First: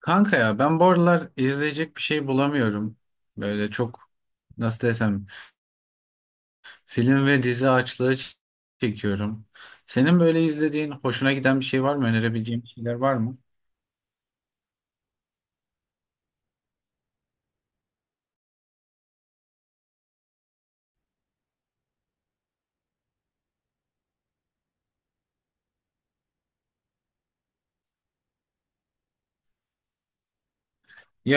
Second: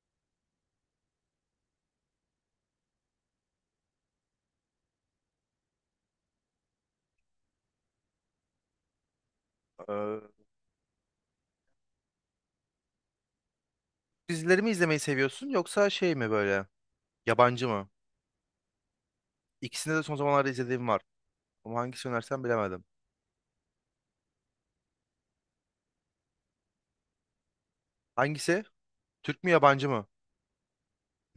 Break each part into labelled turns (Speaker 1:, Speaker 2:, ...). Speaker 1: Kanka ya ben bu aralar izleyecek bir şey bulamıyorum. Böyle çok, nasıl desem, film ve dizi açlığı çekiyorum. Senin
Speaker 2: Ee,
Speaker 1: böyle izlediğin hoşuna giden bir şey var mı? Önerebileceğin şeyler var mı?
Speaker 2: Dizileri mi izlemeyi seviyorsun yoksa şey mi böyle yabancı mı? İkisinde de son zamanlarda izlediğim var. Ama hangisi önersen bilemedim. Hangisi? Türk mü yabancı mı?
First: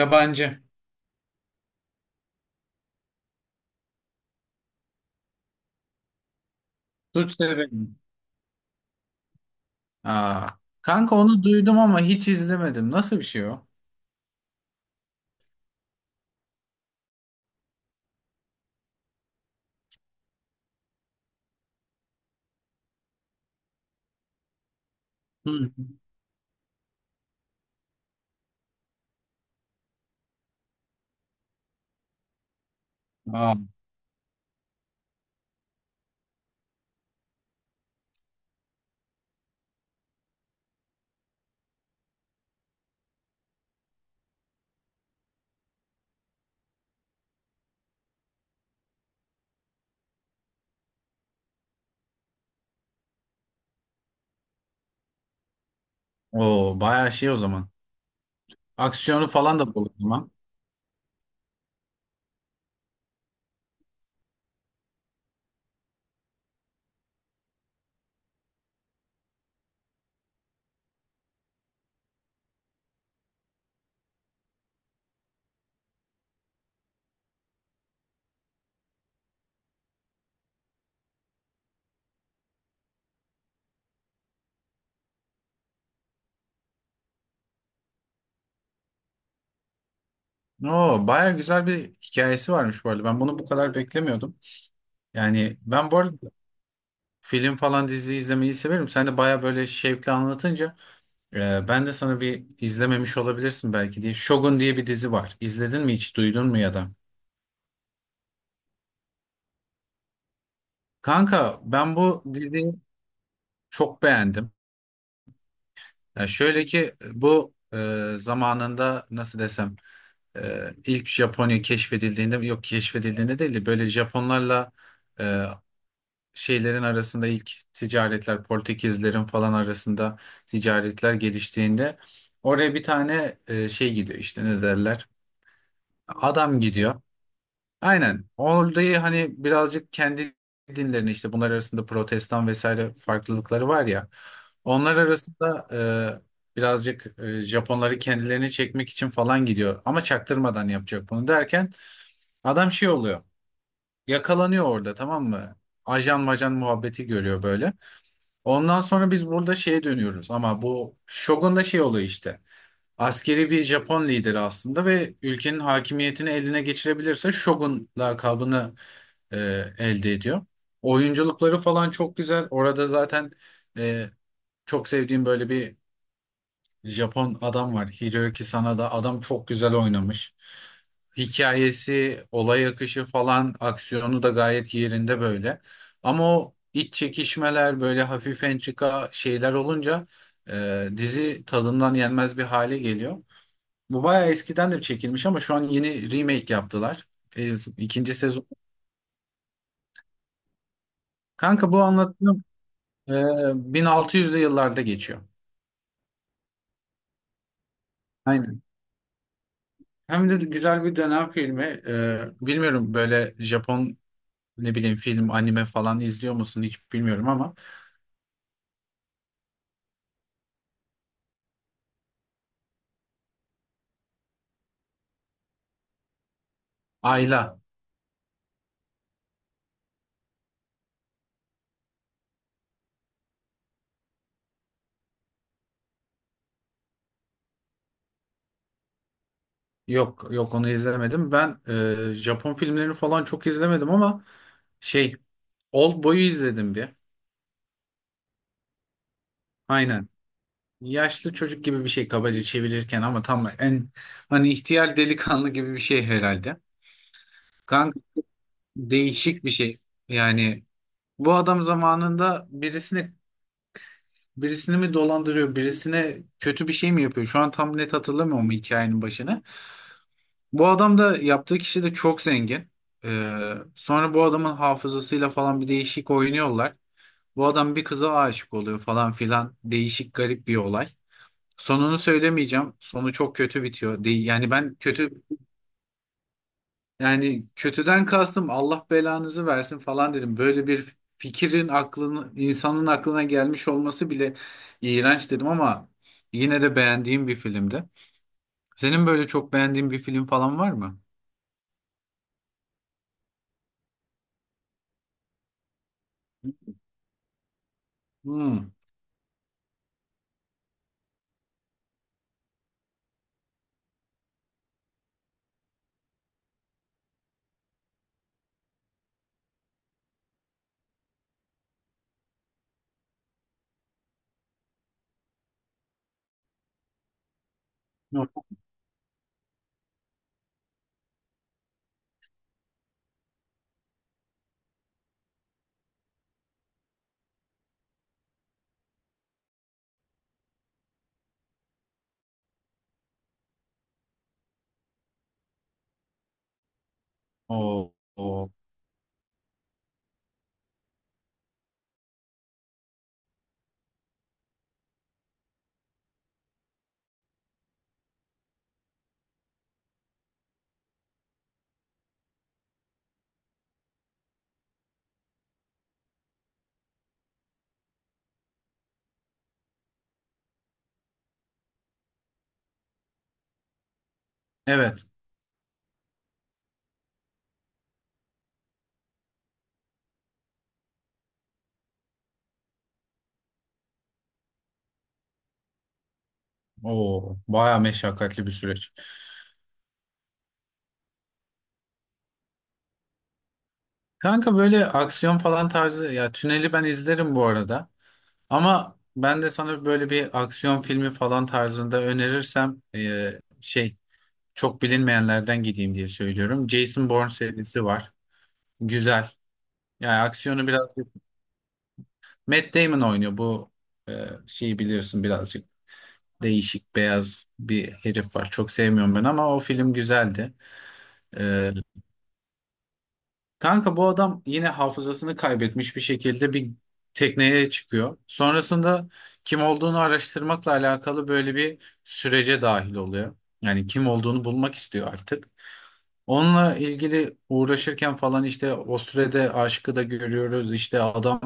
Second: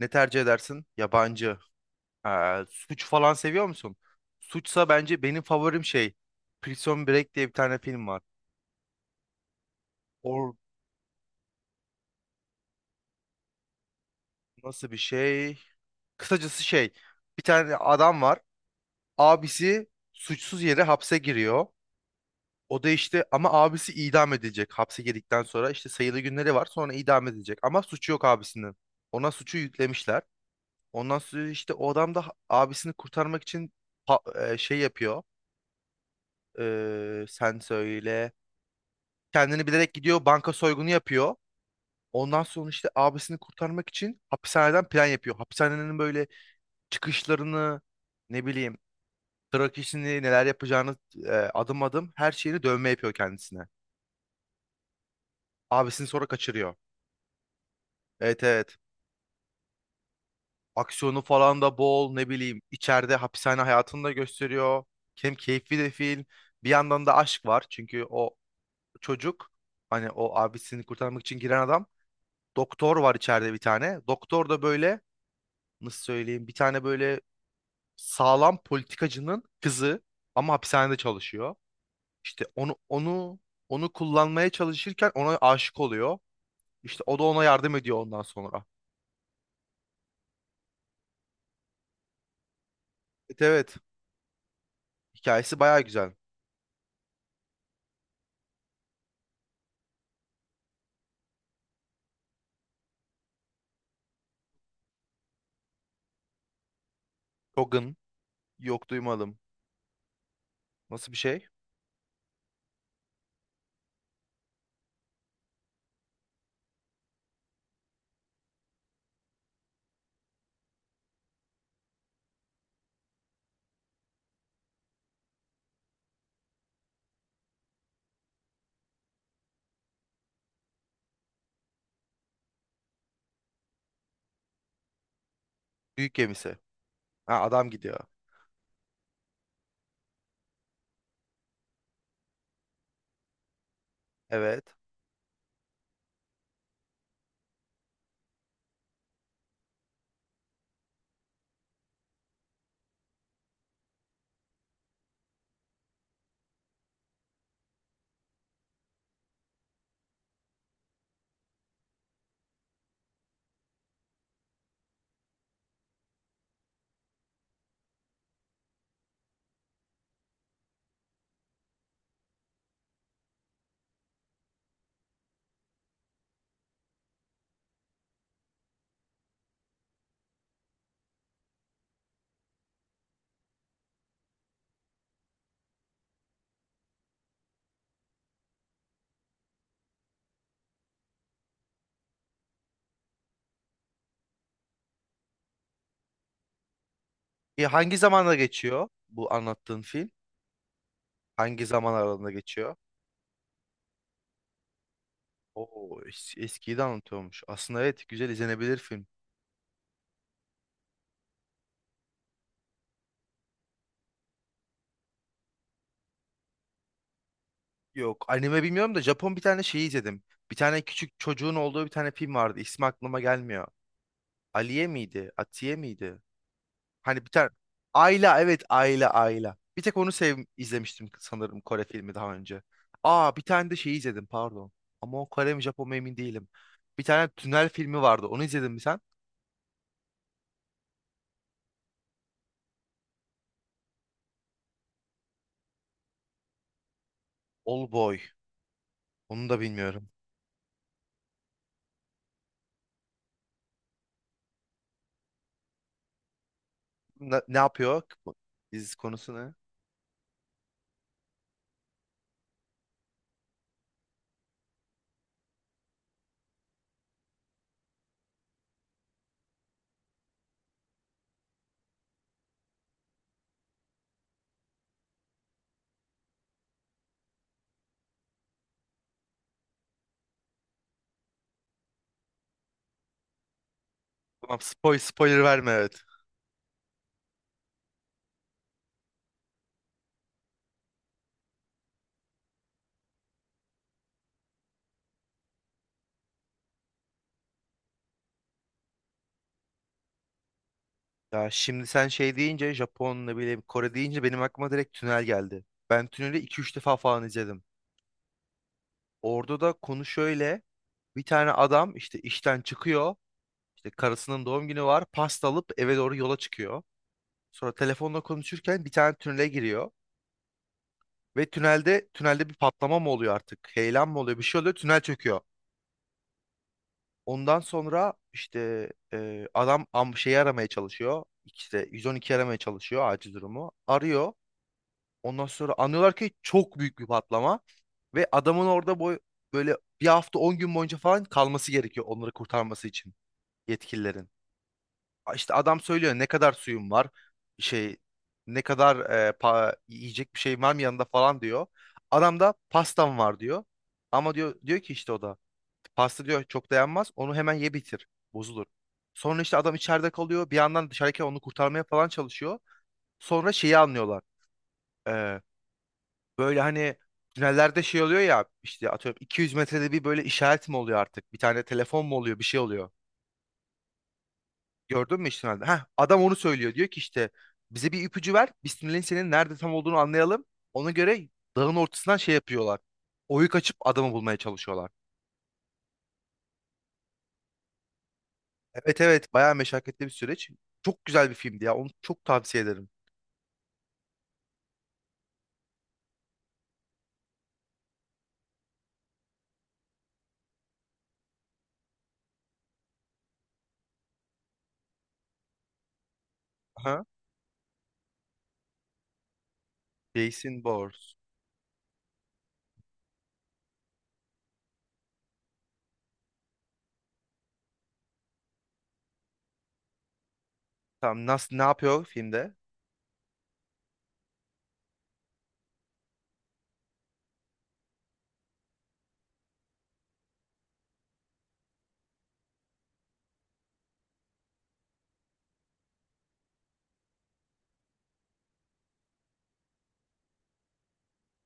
Speaker 2: Ne tercih edersin? Yabancı. Suç falan seviyor musun? Suçsa bence benim favorim şey. Prison Break
Speaker 1: Suç
Speaker 2: diye bir tane
Speaker 1: severim.
Speaker 2: film var.
Speaker 1: Aa,
Speaker 2: O
Speaker 1: kanka onu duydum ama hiç izlemedim. Nasıl bir şey o?
Speaker 2: nasıl bir şey? Kısacası şey. Bir tane adam var. Abisi suçsuz yere hapse giriyor. O da işte ama abisi idam edilecek. Hapse girdikten sonra
Speaker 1: Hı.
Speaker 2: işte sayılı günleri var. Sonra idam edilecek. Ama suçu yok abisinin. Ona suçu yüklemişler. Ondan sonra işte o adam da abisini kurtarmak
Speaker 1: Aa,
Speaker 2: için şey yapıyor. Sen söyle. Kendini bilerek gidiyor. Banka soygunu yapıyor. Ondan sonra işte abisini kurtarmak için hapishaneden plan yapıyor. Hapishanenin böyle çıkışlarını ne bileyim trak işini neler yapacağını adım adım her şeyini dövme yapıyor kendisine. Abisini sonra kaçırıyor.
Speaker 1: o bayağı şey o zaman.
Speaker 2: Evet evet.
Speaker 1: Aksiyonu falan da bol o zaman.
Speaker 2: Aksiyonu falan da bol ne bileyim içeride hapishane hayatını da gösteriyor. Hem keyifli de film. Bir yandan da aşk var çünkü o çocuk hani o abisini kurtarmak için giren adam doktor var içeride bir tane. Doktor da böyle nasıl söyleyeyim bir tane böyle sağlam politikacının kızı ama hapishanede çalışıyor. İşte onu kullanmaya çalışırken ona aşık oluyor. İşte o da ona yardım ediyor ondan sonra.
Speaker 1: Oo, bayağı güzel bir hikayesi varmış bu arada. Ben bunu
Speaker 2: Evet
Speaker 1: bu kadar
Speaker 2: evet.
Speaker 1: beklemiyordum. Yani
Speaker 2: Hikayesi baya
Speaker 1: ben bu
Speaker 2: güzel.
Speaker 1: arada film falan dizi izlemeyi severim. Sen de baya böyle şevkli anlatınca ben de sana, bir izlememiş olabilirsin belki diye, Shogun diye bir dizi var. İzledin mi hiç? Duydun mu ya da?
Speaker 2: Logan yok duymadım. Nasıl bir şey?
Speaker 1: Kanka ben bu diziyi çok beğendim. Ya şöyle ki bu, zamanında, nasıl desem, ilk Japonya keşfedildiğinde, yok keşfedildiğinde değil de böyle Japonlarla, e, şeylerin arasında ilk ticaretler, Portekizlerin falan arasında ticaretler geliştiğinde, oraya bir tane, şey gidiyor işte, ne derler,
Speaker 2: Büyük gemisi.
Speaker 1: adam gidiyor.
Speaker 2: Ha, adam gidiyor.
Speaker 1: Aynen, orayı hani birazcık kendi dinlerini, işte bunlar arasında protestan vesaire farklılıkları var ya,
Speaker 2: Evet.
Speaker 1: onlar arasında birazcık Japonları kendilerini çekmek için falan gidiyor ama çaktırmadan yapacak bunu derken adam şey oluyor, yakalanıyor orada, tamam mı? Ajan majan muhabbeti görüyor böyle. Ondan sonra biz burada şeye dönüyoruz ama bu Shogun da şey oluyor işte. Askeri bir Japon lideri aslında ve ülkenin hakimiyetini eline geçirebilirse Shogun lakabını e, elde ediyor. Oyunculukları falan çok güzel. Orada zaten e, çok sevdiğim böyle bir Japon adam var. Hiroyuki Sanada. Adam çok güzel oynamış. Hikayesi, olay akışı falan, aksiyonu da gayet yerinde böyle. Ama o iç çekişmeler, böyle hafif entrika şeyler olunca dizi tadından yenmez bir hale geliyor. Bu bayağı eskiden de çekilmiş ama şu an yeni remake yaptılar.
Speaker 2: Hangi
Speaker 1: İkinci
Speaker 2: zamanda
Speaker 1: sezon.
Speaker 2: geçiyor bu anlattığın film? Hangi
Speaker 1: Kanka bu
Speaker 2: zaman aralığında
Speaker 1: anlattığım
Speaker 2: geçiyor?
Speaker 1: e, 1600'lü yıllarda geçiyor.
Speaker 2: Oo, eskiyi de anlatıyormuş. Aslında evet güzel
Speaker 1: Aynen.
Speaker 2: izlenebilir film.
Speaker 1: Hem de güzel bir dönem filmi. Bilmiyorum, böyle Japon, ne bileyim, film, anime falan izliyor musun hiç bilmiyorum ama
Speaker 2: Yok anime bilmiyorum da Japon bir tane şeyi izledim. Bir tane küçük çocuğun olduğu bir tane film vardı. İsmi aklıma gelmiyor. Aliye miydi? Atiye miydi? Hani bir tane
Speaker 1: Ayla,
Speaker 2: Ayla evet Ayla Ayla. Bir tek onu sev izlemiştim sanırım Kore filmi daha önce. Aa bir tane de şey izledim pardon. Ama o Kore mi Japon mu emin değilim. Bir tane tünel filmi vardı. Onu izledin mi sen?
Speaker 1: yok yok, onu izlemedim. Ben Japon filmlerini falan çok izlemedim ama şey, Oldboy'u izledim bir.
Speaker 2: All Boy. Onu da bilmiyorum.
Speaker 1: Aynen. Yaşlı çocuk gibi bir şey kabaca çevirirken, ama tam, en hani ihtiyar delikanlı gibi bir şey herhalde.
Speaker 2: Ne, ne
Speaker 1: Kanka
Speaker 2: yapıyor? Dizi konusu
Speaker 1: değişik bir
Speaker 2: ne?
Speaker 1: şey. Yani bu adam zamanında birisini, mi dolandırıyor, birisine kötü bir şey mi yapıyor? Şu an tam net hatırlamıyorum hikayenin başını. Bu adam da yaptığı kişi de çok zengin. Sonra bu adamın hafızasıyla falan bir değişik oynuyorlar. Bu adam bir kıza aşık oluyor falan filan. Değişik, garip bir olay. Sonunu söylemeyeceğim. Sonu çok kötü bitiyor. Değil, yani
Speaker 2: Tamam
Speaker 1: ben
Speaker 2: spoil,
Speaker 1: kötü,
Speaker 2: spoiler verme evet.
Speaker 1: yani kötüden kastım Allah belanızı versin falan dedim. Böyle bir fikrin aklını, insanın aklına gelmiş olması bile iğrenç dedim ama yine de beğendiğim bir filmdi. Senin böyle çok beğendiğin bir film falan var mı?
Speaker 2: Ya şimdi sen şey deyince Japon ne bileyim Kore deyince benim aklıma direkt tünel geldi. Ben tüneli iki üç defa falan izledim.
Speaker 1: Hmm.
Speaker 2: Orada da konu şöyle. Bir tane adam işte işten çıkıyor. İşte karısının doğum günü var. Pasta alıp eve doğru yola çıkıyor. Sonra telefonla konuşurken bir tane tünele giriyor. Ve tünelde bir patlama mı oluyor artık? Heyelan mı oluyor? Bir şey oluyor. Tünel çöküyor. Ondan sonra işte adam şeyi aramaya çalışıyor. İşte 112 aramaya çalışıyor acil durumu. Arıyor. Ondan sonra anlıyorlar ki çok büyük bir patlama. Ve adamın orada böyle bir hafta 10 gün boyunca falan kalması gerekiyor onları kurtarması için yetkililerin. İşte adam söylüyor ne kadar suyum var
Speaker 1: Oo,
Speaker 2: şey
Speaker 1: oo.
Speaker 2: ne kadar yiyecek bir şey var mı yanında falan diyor. Adam da pastam var diyor. Ama diyor ki işte o da pasta diyor çok dayanmaz onu hemen ye bitir bozulur. Sonra işte adam içeride kalıyor bir yandan dışarıdaki onu kurtarmaya falan çalışıyor. Sonra şeyi anlıyorlar. E, Böyle hani tünellerde şey oluyor ya işte atıyorum 200 metrede bir böyle işaret mi oluyor artık bir tane telefon mu oluyor bir şey oluyor.
Speaker 1: Evet.
Speaker 2: Gördün mü işte? Heh, adam onu söylüyor. Diyor ki işte bize bir ipucu ver. Biz tünelin senin nerede tam olduğunu anlayalım. Ona göre dağın ortasından şey yapıyorlar. Oyuk açıp adamı bulmaya çalışıyorlar.
Speaker 1: Oo, baya meşakkatli bir süreç.
Speaker 2: Evet evet bayağı meşakkatli bir süreç. Çok güzel bir filmdi ya. Onu çok tavsiye ederim.
Speaker 1: Kanka böyle aksiyon falan tarzı ya, Tünel'i ben izlerim bu arada. Ama ben de sana böyle bir aksiyon filmi falan tarzında önerirsem, şey, çok bilinmeyenlerden gideyim diye söylüyorum.
Speaker 2: Aha.
Speaker 1: Jason Bourne serisi var. Güzel. Yani
Speaker 2: Jason
Speaker 1: aksiyonu biraz,
Speaker 2: Bourne.
Speaker 1: Matt Damon oynuyor bu. Şeyi bilirsin, birazcık değişik beyaz bir herif var. Çok sevmiyorum ben ama o film güzeldi.
Speaker 2: Tamam nasıl ne
Speaker 1: E,
Speaker 2: yapıyor filmde?
Speaker 1: Kanka, bu adam yine hafızasını kaybetmiş bir şekilde bir tekneye çıkıyor. Sonrasında kim olduğunu araştırmakla alakalı böyle bir sürece dahil oluyor. Yani kim olduğunu bulmak istiyor artık. Onunla ilgili uğraşırken falan, işte o sürede aşkı da görüyoruz. İşte adam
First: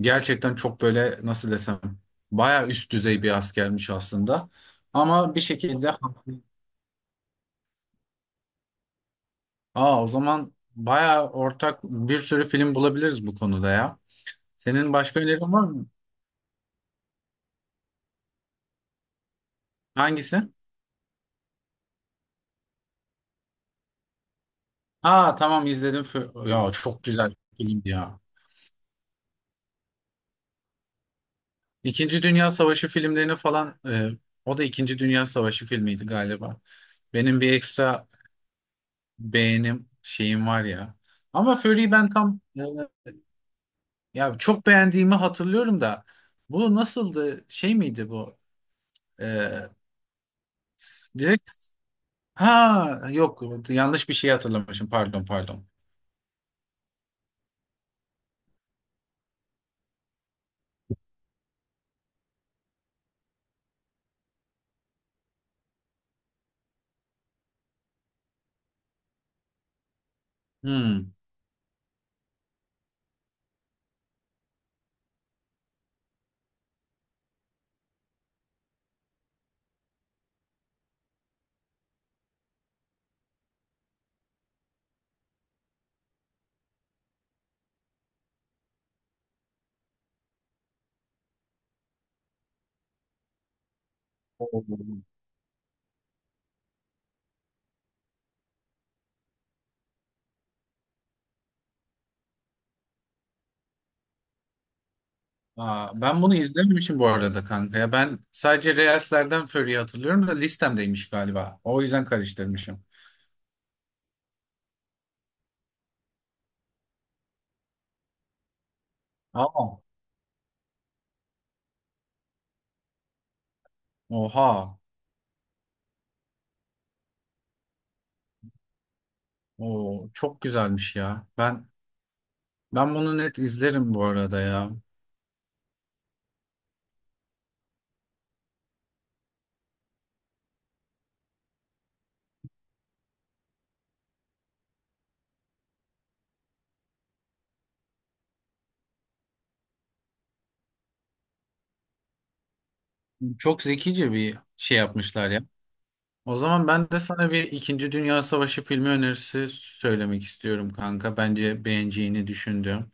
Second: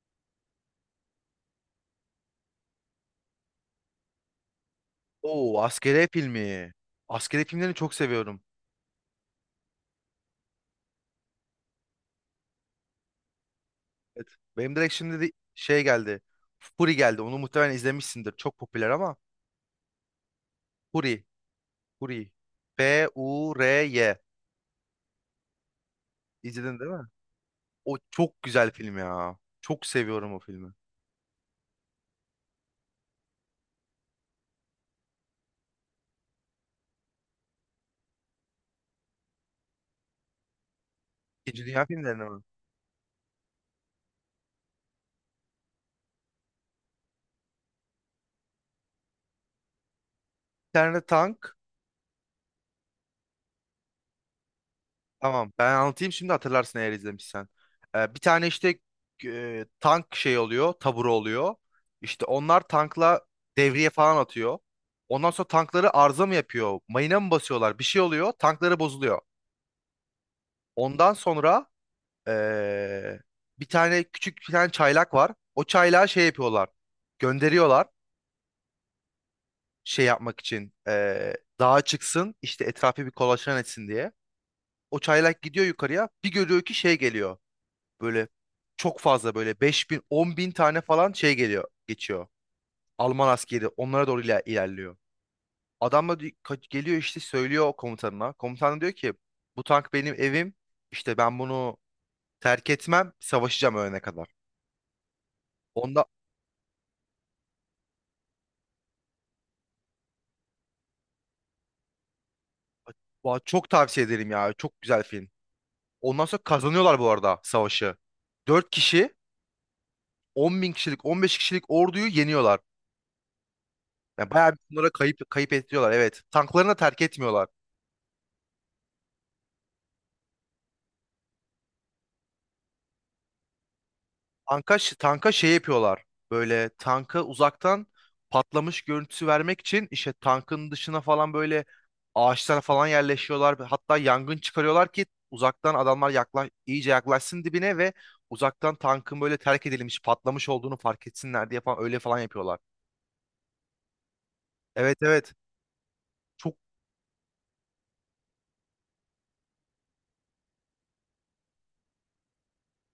Speaker 1: gerçekten çok böyle, nasıl desem, baya üst düzey bir askermiş aslında. Ama bir
Speaker 2: Oo
Speaker 1: şekilde
Speaker 2: askeri filmi. Askeri filmlerini çok seviyorum.
Speaker 1: aa o zaman baya ortak bir sürü film bulabiliriz bu konuda ya.
Speaker 2: Evet. Benim
Speaker 1: Senin
Speaker 2: direkt şimdi
Speaker 1: başka
Speaker 2: de
Speaker 1: önerin var
Speaker 2: şey
Speaker 1: mı?
Speaker 2: geldi. Fury geldi. Onu muhtemelen izlemişsindir. Çok popüler ama
Speaker 1: Hangisi?
Speaker 2: Fury. Fury. F-U-R-Y.
Speaker 1: Aa, tamam izledim. Ya
Speaker 2: İzledin değil
Speaker 1: çok
Speaker 2: mi?
Speaker 1: güzel filmdi
Speaker 2: O
Speaker 1: ya.
Speaker 2: çok güzel film ya. Çok seviyorum o filmi.
Speaker 1: İkinci Dünya Savaşı filmlerini falan, o da İkinci Dünya Savaşı filmiydi galiba. Benim bir ekstra beğenim şeyim var ya. Ama
Speaker 2: İkinci Dünya
Speaker 1: Fury'yi ben
Speaker 2: filmlerini
Speaker 1: tam,
Speaker 2: mi?
Speaker 1: ya çok beğendiğimi hatırlıyorum da, bu nasıldı? Şey miydi bu? E,
Speaker 2: Bir tane
Speaker 1: direkt
Speaker 2: tank.
Speaker 1: ha yok, yanlış bir şey hatırlamışım, pardon
Speaker 2: Tamam
Speaker 1: pardon.
Speaker 2: ben anlatayım şimdi hatırlarsın eğer izlemişsen. Bir tane işte tank şey oluyor. Taburu oluyor. İşte onlar tankla devriye falan atıyor. Ondan sonra tankları arıza mı yapıyor? Mayına mı basıyorlar? Bir şey oluyor. Tankları bozuluyor. Ondan sonra e, bir tane küçük bir tane çaylak var. O çaylağı şey yapıyorlar. Gönderiyorlar. Şey yapmak için dağa çıksın işte etrafı bir kolaçan etsin diye. O çaylak gidiyor yukarıya bir görüyor ki şey geliyor böyle çok fazla böyle 5000 bin 10 tane falan şey geliyor geçiyor. Alman askeri onlara doğru ilerliyor.
Speaker 1: Hmm.
Speaker 2: Adam da geliyor işte söylüyor o komutanına. Komutan da diyor ki bu tank benim evim işte ben bunu terk etmem savaşacağım ölene kadar.
Speaker 1: Aa,
Speaker 2: Onda
Speaker 1: ben bunu izlememişim bu arada kanka. Ya ben sadece Reels'lerden Fury'yi hatırlıyorum da listemdeymiş galiba. O yüzden karıştırmışım.
Speaker 2: Vay, çok tavsiye ederim ya çok güzel film. Ondan sonra kazanıyorlar bu arada savaşı. Dört kişi
Speaker 1: Ama
Speaker 2: 10 bin kişilik, 15 kişilik orduyu yeniyorlar. Yani bayağı bir
Speaker 1: oha.
Speaker 2: bunlara kayıp kayıp ettiriyorlar. Evet. Tanklarını da terk etmiyorlar.
Speaker 1: O çok güzelmiş ya. Ben bunu net izlerim bu arada ya.
Speaker 2: Tanka şey yapıyorlar. Böyle tanka uzaktan patlamış görüntüsü vermek için işte tankın dışına falan böyle ağaçlara falan yerleşiyorlar. Hatta yangın çıkarıyorlar ki uzaktan adamlar iyice yaklaşsın dibine ve uzaktan tankın böyle terk edilmiş, patlamış olduğunu fark etsinler diye falan öyle falan yapıyorlar.
Speaker 1: Çok zekice bir şey
Speaker 2: Evet
Speaker 1: yapmışlar
Speaker 2: evet.
Speaker 1: ya. O
Speaker 2: Çok
Speaker 1: zaman ben de sana bir İkinci Dünya Savaşı filmi önerisi söylemek istiyorum kanka. Bence beğeneceğini düşündüm.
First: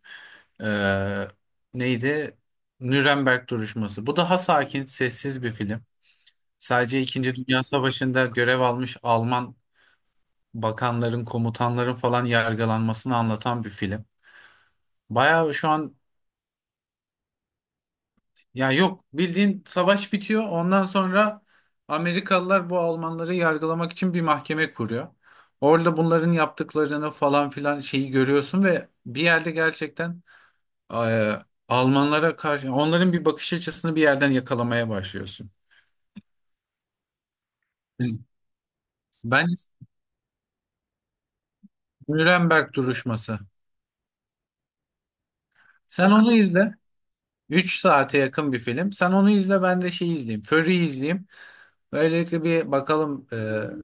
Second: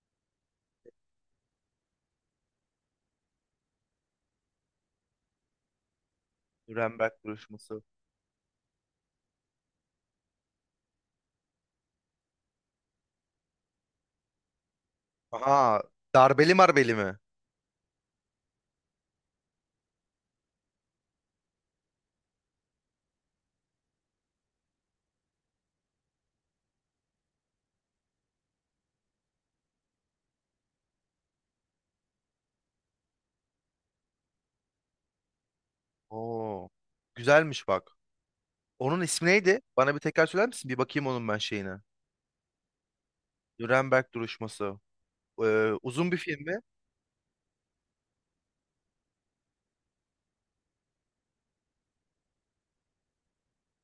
Speaker 1: Ee, neydi? Nürnberg duruşması. Bu daha sakin, sessiz bir film. Sadece
Speaker 2: Nürnberg
Speaker 1: İkinci Dünya
Speaker 2: duruşması.
Speaker 1: Savaşı'nda görev almış Alman bakanların, komutanların falan yargılanmasını anlatan bir film. Bayağı
Speaker 2: Aha,
Speaker 1: şu an,
Speaker 2: darbeli marbeli mi?
Speaker 1: ya yok, bildiğin savaş bitiyor. Ondan sonra Amerikalılar bu Almanları yargılamak için bir mahkeme kuruyor. Orada bunların yaptıklarını falan filan şeyi görüyorsun ve bir yerde gerçekten, e, Almanlara karşı onların bir bakış açısını bir yerden yakalamaya başlıyorsun.
Speaker 2: Oo. Güzelmiş bak. Onun ismi
Speaker 1: Ben
Speaker 2: neydi? Bana bir tekrar söyler misin? Bir bakayım onun ben şeyine.
Speaker 1: Nuremberg duruşması.
Speaker 2: Nuremberg duruşması.
Speaker 1: Sen
Speaker 2: Uzun bir
Speaker 1: onu
Speaker 2: film mi?
Speaker 1: izle. 3 saate yakın bir film. Sen onu izle, ben de şeyi izleyeyim, Fury'yi izleyeyim. Böylelikle bir bakalım,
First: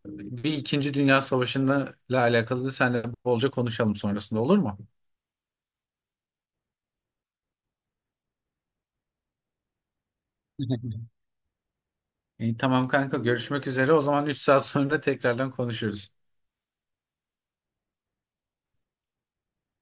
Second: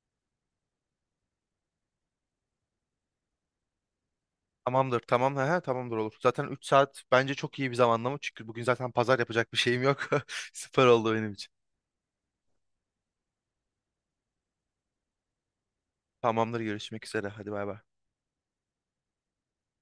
Speaker 1: bir İkinci Dünya Savaşı'nda ile alakalı da seninle bolca konuşalım sonrasında, olur mu?
Speaker 2: Tamamdır, tamam. He, tamamdır olur. Zaten 3 saat bence çok iyi bir zamanlama. Çünkü bugün zaten pazar yapacak bir şeyim yok. Süper oldu benim için.
Speaker 1: İyi, tamam kanka, görüşmek üzere. O zaman 3 saat sonra tekrardan konuşuruz.
Speaker 2: Tamamdır, görüşmek üzere. Hadi bay bay.